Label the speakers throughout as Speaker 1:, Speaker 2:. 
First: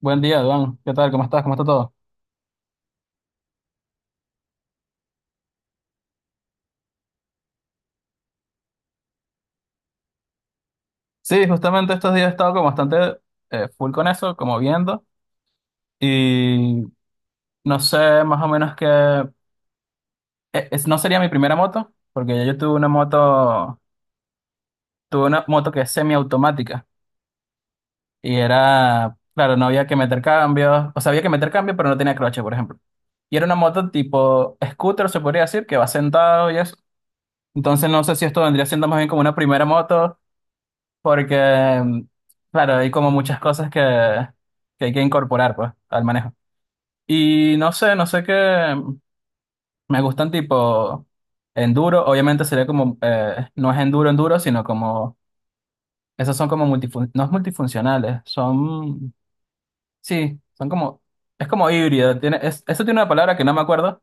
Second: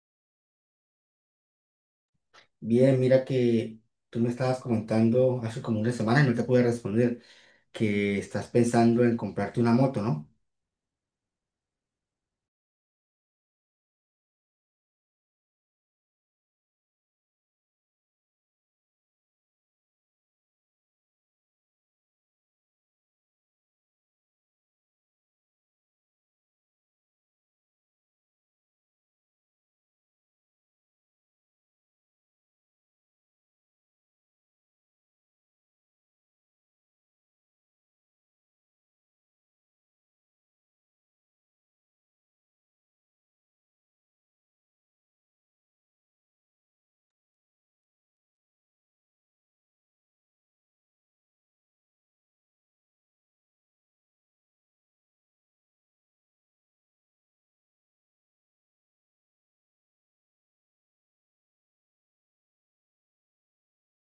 Speaker 1: Buen día, Duan. ¿Qué tal? ¿Cómo estás? ¿Cómo está todo?
Speaker 2: Bien, mira que tú me estabas comentando hace como una semana y no te pude responder que estás pensando en comprarte una moto, ¿no?
Speaker 1: Sí, justamente estos días he estado como bastante full con eso, como viendo. Y no sé más o menos que... no sería mi primera moto, porque ya yo tuve una moto que es semiautomática. Y era, claro, no había que meter cambios. O sea, había que meter cambios, pero no tenía croche, por ejemplo. Y era una moto tipo scooter, se podría decir, que va sentado y eso. Entonces no sé si esto vendría siendo más bien como una primera moto. Porque, claro, hay como muchas cosas que hay que incorporar, pues, al manejo. Y no sé, no sé qué me gustan tipo enduro. Obviamente sería como, no es enduro, enduro, sino como, esos son como multifun no es multifuncionales, son, sí, son como, es como híbrido. Eso tiene una palabra que no me acuerdo.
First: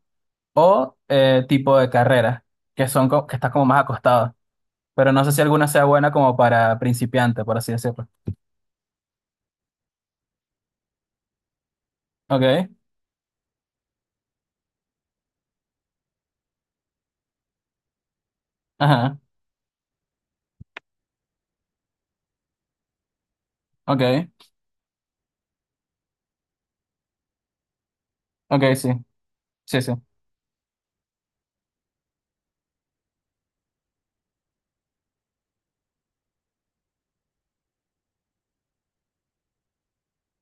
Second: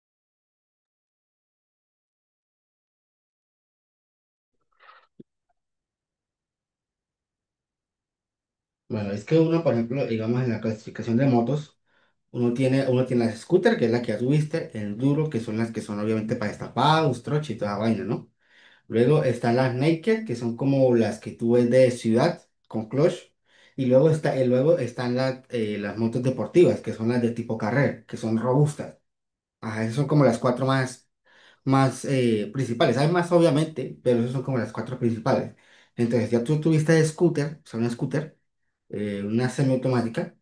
Speaker 1: O tipo de carrera, que son, que está como más acostado. Pero no sé si alguna sea buena como para principiante, por así decirlo.
Speaker 2: Bueno, es que uno, por ejemplo, digamos en la clasificación de motos, uno
Speaker 1: Ok,
Speaker 2: tiene, uno tiene las scooter, que es la que ya tuviste, el duro, que son las que son obviamente para destapados, troche y toda esa vaina, ¿no?
Speaker 1: ajá,
Speaker 2: Luego están las naked, que son como las que tú ves de ciudad con clutch. Y luego,
Speaker 1: ok.
Speaker 2: está, y luego están las motos deportivas, que son las de tipo carrera, que son
Speaker 1: Ok, sí,
Speaker 2: robustas.
Speaker 1: sí,
Speaker 2: Ajá,
Speaker 1: sí,
Speaker 2: esas son como las cuatro más principales. Hay más, obviamente, pero esas son como las cuatro principales. Entonces, ya tú tuviste scooter, o sea, una scooter, una semiautomática.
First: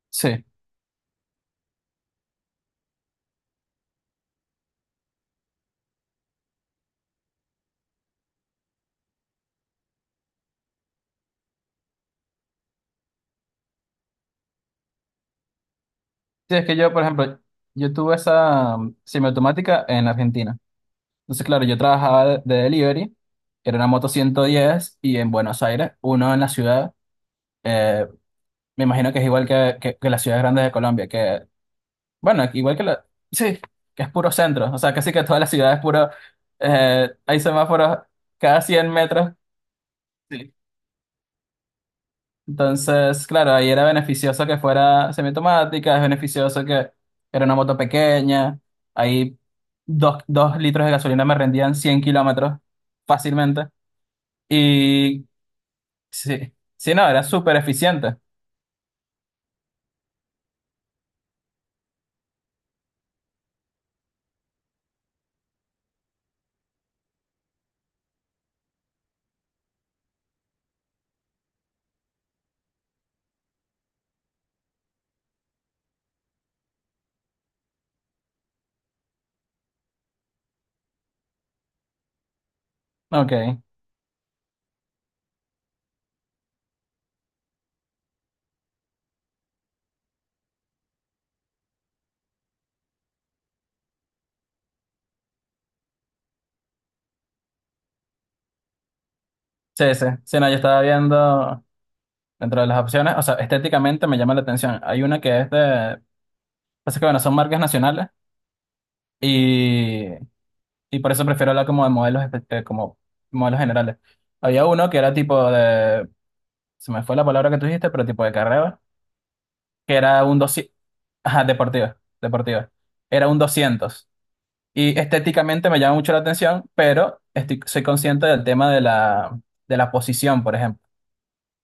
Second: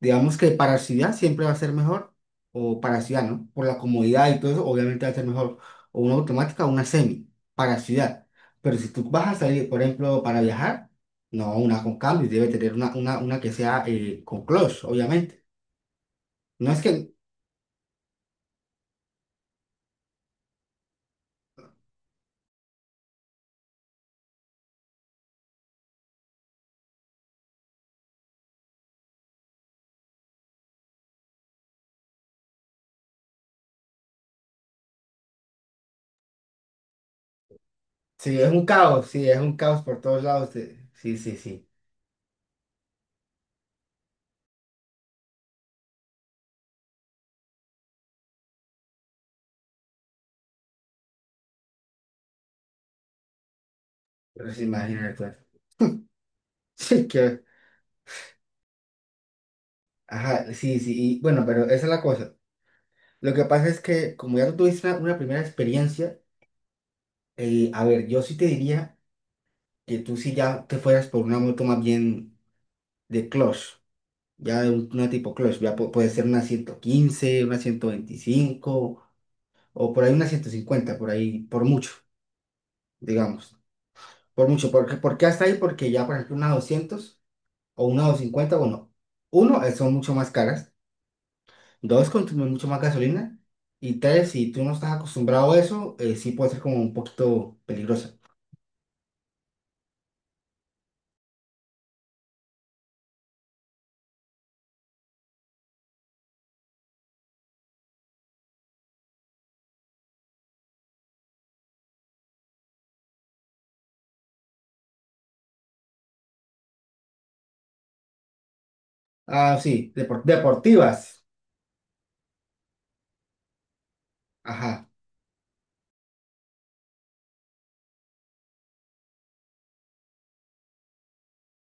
Speaker 2: Digamos
Speaker 1: sí.
Speaker 2: que para ciudad siempre va a ser mejor, o para ciudad, ¿no? Por la comodidad y todo eso, obviamente va a ser mejor. O una automática o una semi, para ciudad. Pero si tú vas a salir, por ejemplo, para viajar, no, una con cambios, debe tener una que sea con clutch, obviamente.
Speaker 1: Sí, es
Speaker 2: No
Speaker 1: que
Speaker 2: es
Speaker 1: yo, por
Speaker 2: que,
Speaker 1: ejemplo, yo tuve esa semiautomática en Argentina. Entonces, claro, yo trabajaba de delivery, era una moto 110 y en Buenos Aires, uno en la ciudad, eh, me imagino que es igual que las ciudades grandes de Colombia, que, bueno, igual que la, sí, que es puro centro, o sea, casi que toda la ciudad es puro, hay semáforos
Speaker 2: si es
Speaker 1: cada
Speaker 2: un
Speaker 1: 100
Speaker 2: caos, sí,
Speaker 1: metros.
Speaker 2: es un caos por todos lados. Sí, sí, sí.
Speaker 1: Entonces, claro, ahí era beneficioso que fuera semiautomática, es beneficioso que era una moto pequeña, ahí dos litros de gasolina me rendían 100 kilómetros fácilmente.
Speaker 2: Pero se imagina
Speaker 1: Y sí, sí,
Speaker 2: Sí,
Speaker 1: no, era
Speaker 2: que,
Speaker 1: súper eficiente.
Speaker 2: ajá, sí, sí, y bueno, pero esa es la cosa. Lo que pasa es que como ya tú tuviste una primera experiencia, a ver, yo sí te diría que tú sí ya te fueras por una moto más bien de clutch, ya de una tipo clutch, ya puede ser una 115 una 125 o por ahí una 150 por ahí, por mucho,
Speaker 1: Ok,
Speaker 2: digamos, por mucho, porque, ¿por qué hasta ahí? Porque ya, por ejemplo, una 200 o una 250, bueno, uno, son mucho más caras. Dos, consume mucho más gasolina. Y tres, si tú no estás acostumbrado a eso, sí puede ser como un poquito peligrosa.
Speaker 1: sí, sí, sí, no, yo estaba viendo dentro de las opciones, o sea, estéticamente me llama la atención. Hay una que es de, pasa que bueno, son marcas nacionales y, y por eso prefiero hablar como de modelos, como modelos generales. Había uno que era tipo de, se me fue la palabra que tú dijiste, pero tipo de carrera,
Speaker 2: Ah, sí,
Speaker 1: que era un 200,
Speaker 2: deportivas.
Speaker 1: ajá, deportiva, deportiva, era un 200.
Speaker 2: Ajá.
Speaker 1: Y estéticamente me llama mucho la atención, pero soy consciente del tema de la posición, por ejemplo,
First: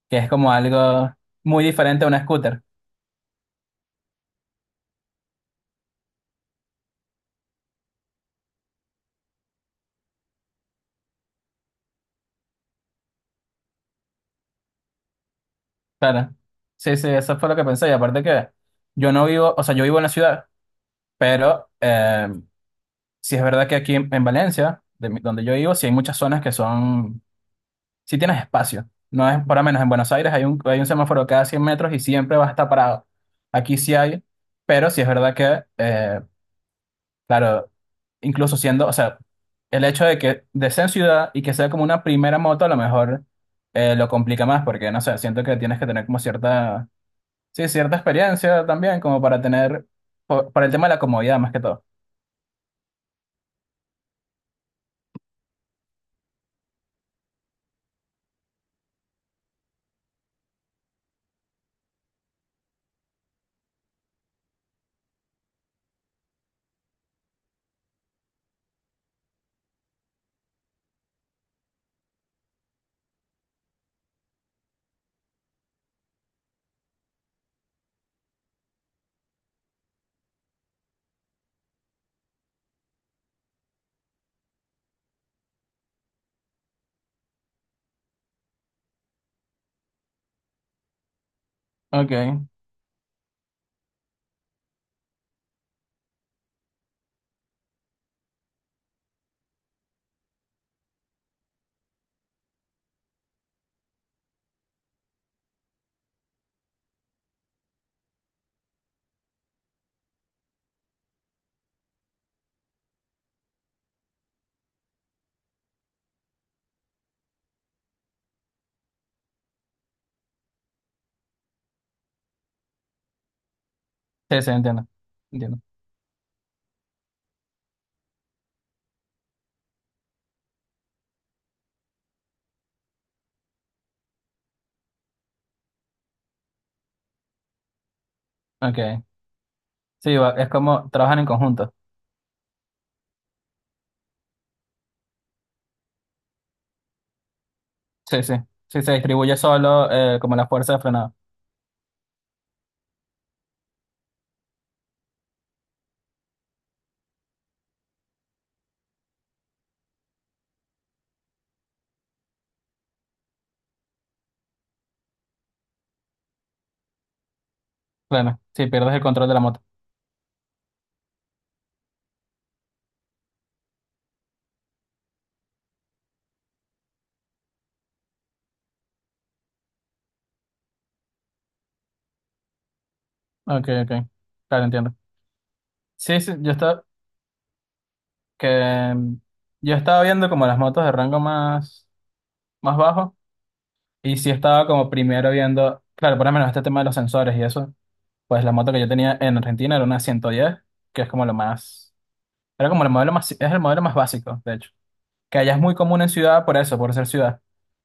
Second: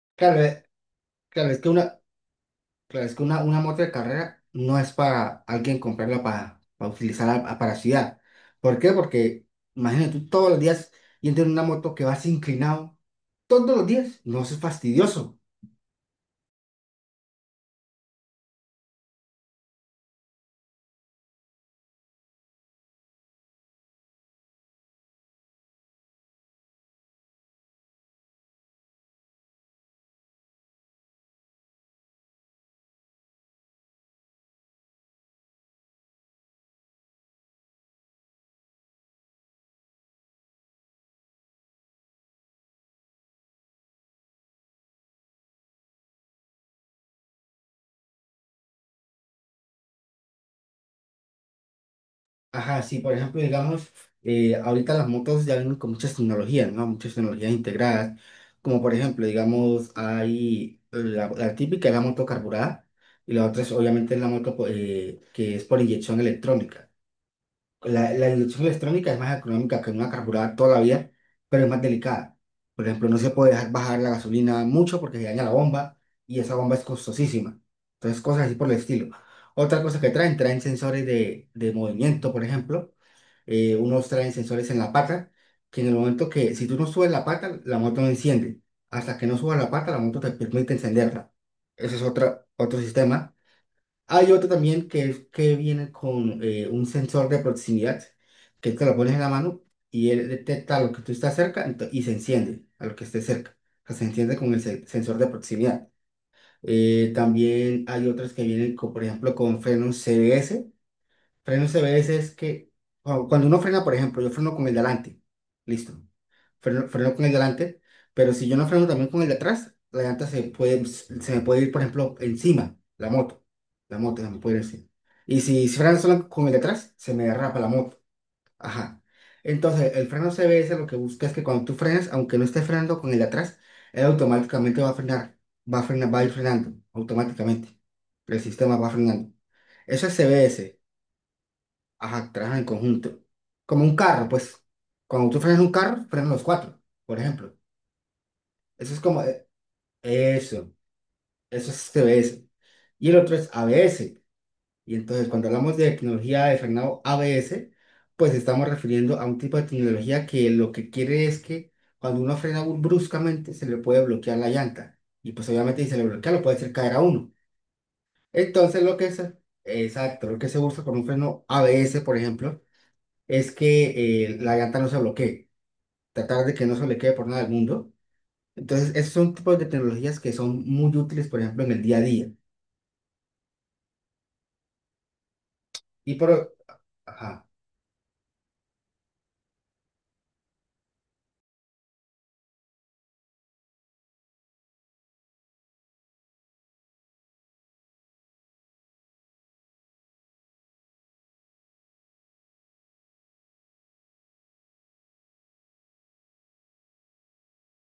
Speaker 1: que es
Speaker 2: Claro,
Speaker 1: como
Speaker 2: eh,
Speaker 1: algo
Speaker 2: claro, es
Speaker 1: muy
Speaker 2: que una,
Speaker 1: diferente a una scooter.
Speaker 2: claro, es que una moto de carrera no es para alguien comprarla para utilizarla para ciudad. ¿Por qué? Porque imagínate tú todos los días y en una moto que vas inclinado, todos los días, no eso es fastidioso.
Speaker 1: Claro. Sí, sí, eso fue lo que pensé. Y aparte que yo no vivo, o sea, yo vivo en la ciudad, pero sí es verdad que aquí en Valencia, donde yo vivo, sí hay muchas zonas que son si tienes espacio. No es, por lo menos en Buenos Aires hay un semáforo cada 100 metros y siempre va a estar parado. Aquí sí hay, pero sí es verdad que, claro, incluso siendo, o sea, el hecho de que de ser en ciudad y que sea como una primera moto, a lo mejor lo complica más, porque no sé, siento que tienes que tener como cierta, sí, cierta experiencia también, como para tener, para el tema de la comodidad más que todo.
Speaker 2: Ajá, sí, por ejemplo, digamos, ahorita las motos ya vienen con muchas tecnologías, ¿no? Muchas tecnologías integradas, como por ejemplo, digamos, hay la típica es la moto carburada y la otra es obviamente la moto que es por inyección electrónica. La inyección electrónica es más económica que una carburada todavía, pero es más delicada. Por ejemplo, no se puede dejar bajar la gasolina mucho porque se daña la bomba y esa bomba es costosísima. Entonces, cosas así por el estilo. Otra cosa que traen sensores de movimiento, por ejemplo unos traen sensores en la pata, que en el momento que, si tú no subes la pata, la moto no enciende. Hasta que no subas la pata, la moto te permite encenderla. Ese es
Speaker 1: Ok,
Speaker 2: otro sistema. Hay otro también que es que viene con un sensor de proximidad, que te lo pones en la mano y él detecta lo que tú estás cerca y se enciende a lo que esté cerca. O sea, se enciende con el sensor de proximidad. También hay otros que vienen, con, por ejemplo, con frenos CBS. Freno CBS es que cuando uno frena, por ejemplo, yo freno con el de delante. Listo. Freno con el de delante. Pero si yo no freno también con el de atrás, la llanta se me puede ir, por ejemplo, encima, la moto. La moto se me
Speaker 1: sí, sí,
Speaker 2: puede ir encima.
Speaker 1: entiendo.
Speaker 2: Y
Speaker 1: Entiendo.
Speaker 2: si freno solo con el de atrás, se me derrapa la moto. Ajá. Entonces, el freno CBS lo que busca es que cuando tú frenas, aunque no estés frenando con el de atrás, él automáticamente va a frenar. Va a frenar, va a ir frenando automáticamente. El sistema
Speaker 1: Ok.
Speaker 2: va frenando. Eso es
Speaker 1: Sí, es
Speaker 2: CBS.
Speaker 1: como trabajan en conjunto.
Speaker 2: Ajá, trabajan en conjunto. Como un carro, pues. Cuando tú frenas un carro, frenan los cuatro, por ejemplo.
Speaker 1: Sí, sí. Si se
Speaker 2: Eso es como,
Speaker 1: distribuye solo, como la
Speaker 2: eso,
Speaker 1: fuerza de frenado.
Speaker 2: eso es TBS. Y el otro es ABS. Y entonces, cuando hablamos de tecnología de frenado ABS, pues estamos refiriendo a un tipo de tecnología que lo que quiere es que cuando uno frena bruscamente, se le puede bloquear la llanta. Y pues obviamente si se le bloquea, lo puede hacer caer a uno.
Speaker 1: Claro, si
Speaker 2: Entonces,
Speaker 1: pierdes
Speaker 2: lo
Speaker 1: el
Speaker 2: que es,
Speaker 1: control de la moto.
Speaker 2: exacto, lo que se usa con un freno ABS, por ejemplo, es que la llanta no se bloquee, tratar de que no se bloquee por nada del mundo. Entonces, esos son tipos de tecnologías que son muy útiles, por ejemplo, en el día a día.
Speaker 1: Ok, ok. Claro, entiendo.
Speaker 2: Y
Speaker 1: Sí, sí,
Speaker 2: por...
Speaker 1: yo estaba,
Speaker 2: Ajá,
Speaker 1: que, yo estaba viendo como las motos de rango más bajo. Y sí estaba como primero viendo, claro, por lo menos este tema de los sensores y eso. Pues la moto que yo tenía en Argentina era una 110, que es como lo más, era como el modelo más, es el modelo más básico, de hecho. Que allá es muy común en ciudad por eso, por ser ciudad.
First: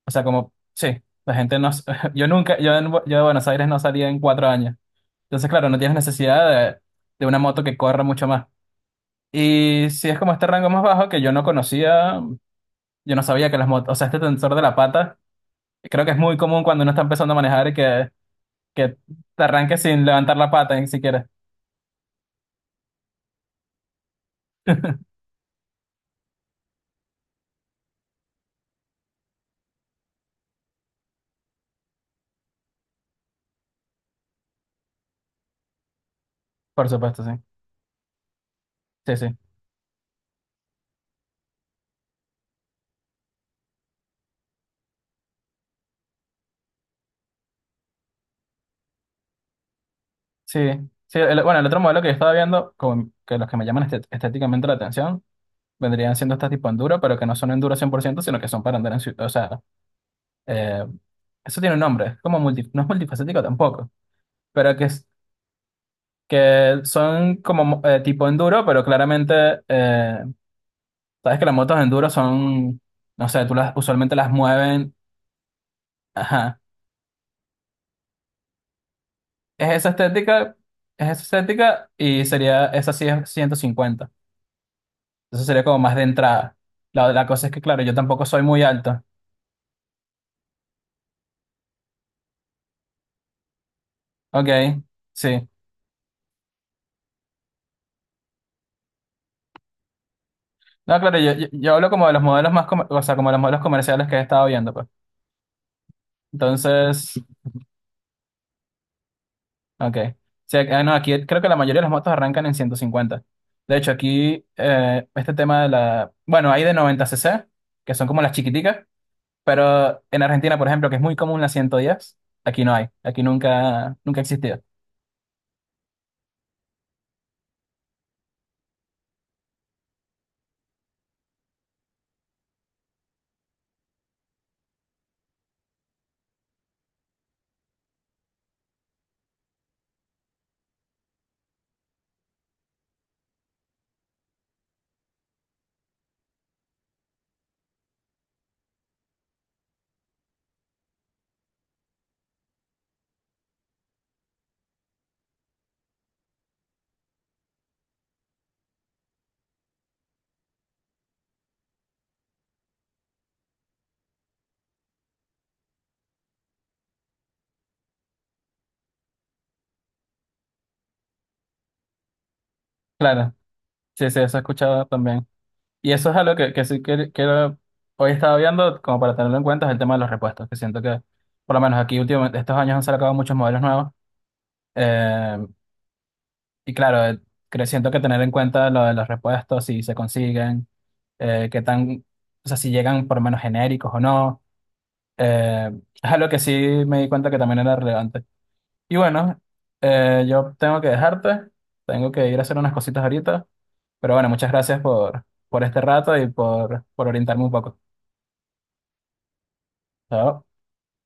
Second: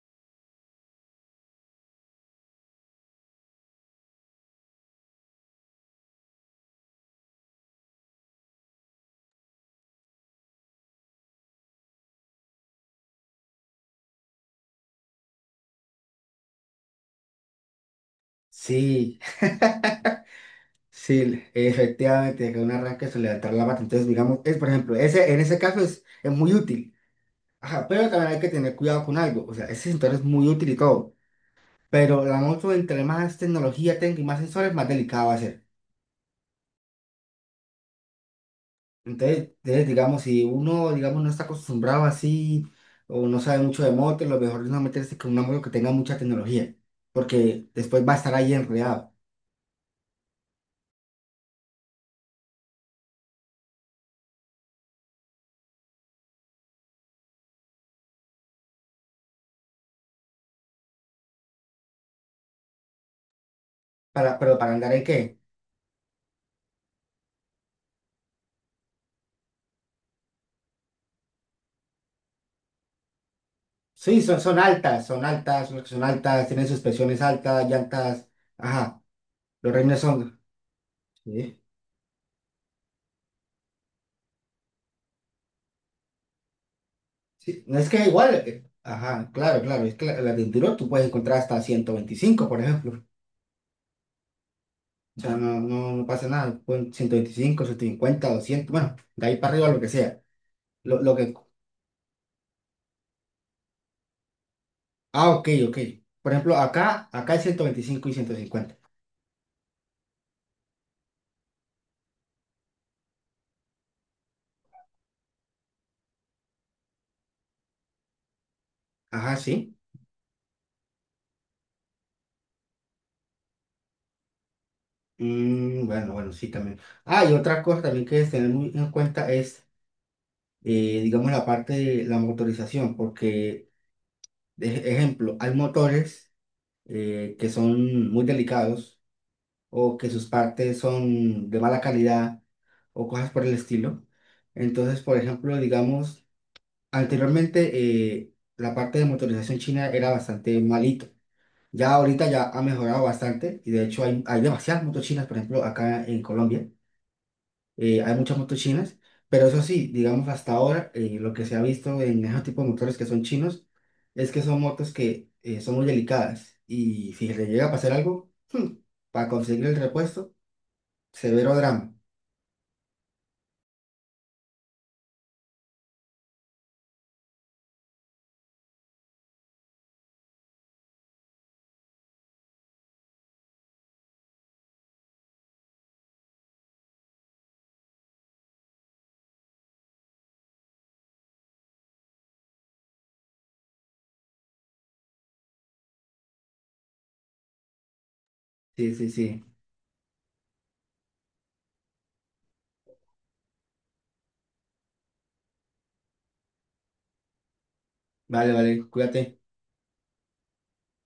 Speaker 1: O sea, como, sí, la gente no... Yo nunca, yo, en Bu- yo de Buenos Aires no salía en 4 años. Entonces, claro, no tienes necesidad de, de una moto que corra mucho más. Y si es como este rango más bajo que yo no conocía, yo no sabía que las motos, o sea, este tensor de la pata, creo que es muy común cuando uno está empezando a manejar y que
Speaker 2: sí,
Speaker 1: te arranques sin levantar la pata ni siquiera.
Speaker 2: sí, efectivamente, que un arranque se le altera la pata. Entonces, digamos, es, por ejemplo, ese, en ese caso es muy útil. Ajá, pero también hay que tener cuidado con algo. O sea, ese sensor es muy útil y todo. Pero la moto, entre más tecnología tenga y más sensores, más delicado va a ser.
Speaker 1: Por supuesto, sí. Sí, sí.
Speaker 2: Entonces, digamos, si uno, digamos, no está acostumbrado así o no sabe mucho de moto, lo mejor es no meterse con una moto que tenga mucha tecnología, porque después va a estar ahí enredado.
Speaker 1: Sí, sí. Bueno, el otro modelo que yo estaba viendo, como que los que me llaman estéticamente la atención. Vendrían siendo estas tipo enduro, pero que no son enduro 100% sino que son para andar en ciudad. O sea, eh, eso tiene un nombre, es como no es multifacético tampoco,
Speaker 2: ¿Pero para
Speaker 1: pero que,
Speaker 2: andar en qué?
Speaker 1: que son como tipo enduro, pero claramente, sabes que las motos enduro son, no sé, tú las usualmente
Speaker 2: Sí,
Speaker 1: las
Speaker 2: son
Speaker 1: mueven,
Speaker 2: altas, son altas, son altas,
Speaker 1: ajá,
Speaker 2: tienen suspensiones altas, llantas, ajá,
Speaker 1: es
Speaker 2: los
Speaker 1: esa
Speaker 2: rines son...
Speaker 1: estética,
Speaker 2: Sí,
Speaker 1: esa sí es 150, entonces sería como más de entrada. La cosa es que,
Speaker 2: sí, no
Speaker 1: claro,
Speaker 2: es
Speaker 1: yo
Speaker 2: que
Speaker 1: tampoco
Speaker 2: igual,
Speaker 1: soy muy alto,
Speaker 2: ajá, claro, claro, es que la de enduro tú puedes encontrar hasta 125 por ejemplo.
Speaker 1: ok,
Speaker 2: O sea,
Speaker 1: sí.
Speaker 2: no, no, no pasa nada, pon 125, 150 200 bueno, de ahí para arriba lo que sea.
Speaker 1: No,
Speaker 2: Lo
Speaker 1: claro, yo,
Speaker 2: que...
Speaker 1: yo, yo hablo como de los modelos más, o sea, como de los modelos comerciales que he estado viendo, pues.
Speaker 2: Ah, ok, ok. Por ejemplo, acá,
Speaker 1: Entonces,
Speaker 2: acá es 125 y 150.
Speaker 1: ok. Sí, ah, no, aquí creo que la mayoría de las motos arrancan en 150. De hecho, aquí este tema de la... Bueno, hay de 90 cc que son como las chiquiticas,
Speaker 2: Ajá, sí.
Speaker 1: pero en Argentina, por ejemplo, que es muy común la 110 aquí no hay. Aquí nunca, nunca ha existido.
Speaker 2: Bueno, bueno, sí, también. Ah, y otra cosa también que es tener muy en cuenta es, digamos, la parte de la motorización, porque, de ejemplo, hay motores que son muy delicados o que sus partes son de mala calidad o cosas por el estilo. Entonces, por ejemplo, digamos, anteriormente la parte de motorización china era bastante malito. Ya ahorita ya ha mejorado bastante y de hecho hay demasiadas motos chinas, por ejemplo, acá en Colombia, hay muchas motos chinas, pero eso sí, digamos hasta ahora lo que se ha visto en esos tipos de motores que son chinos es que son motos que son muy delicadas y si le llega a pasar algo, para conseguir el repuesto, severo drama.
Speaker 1: Claro, sí, sí, eso he escuchado también. Y eso es algo que sí que hoy estaba viendo, como para tenerlo en cuenta, es el tema de los repuestos, que siento que, por lo menos aquí últimamente, estos años han sacado muchos modelos nuevos. Eh, y claro, creo, siento que tener en cuenta lo de los repuestos, si se consiguen, qué tan, o sea, si llegan por lo menos genéricos o no, eh, es algo que sí me di cuenta que también era relevante.
Speaker 2: Sí,
Speaker 1: Y
Speaker 2: sí,
Speaker 1: bueno,
Speaker 2: sí.
Speaker 1: yo tengo que dejarte, tengo que ir a hacer unas cositas ahorita, pero bueno, muchas gracias por este rato y por orientarme un poco.
Speaker 2: Vale, vale, cuídate.
Speaker 1: Chao.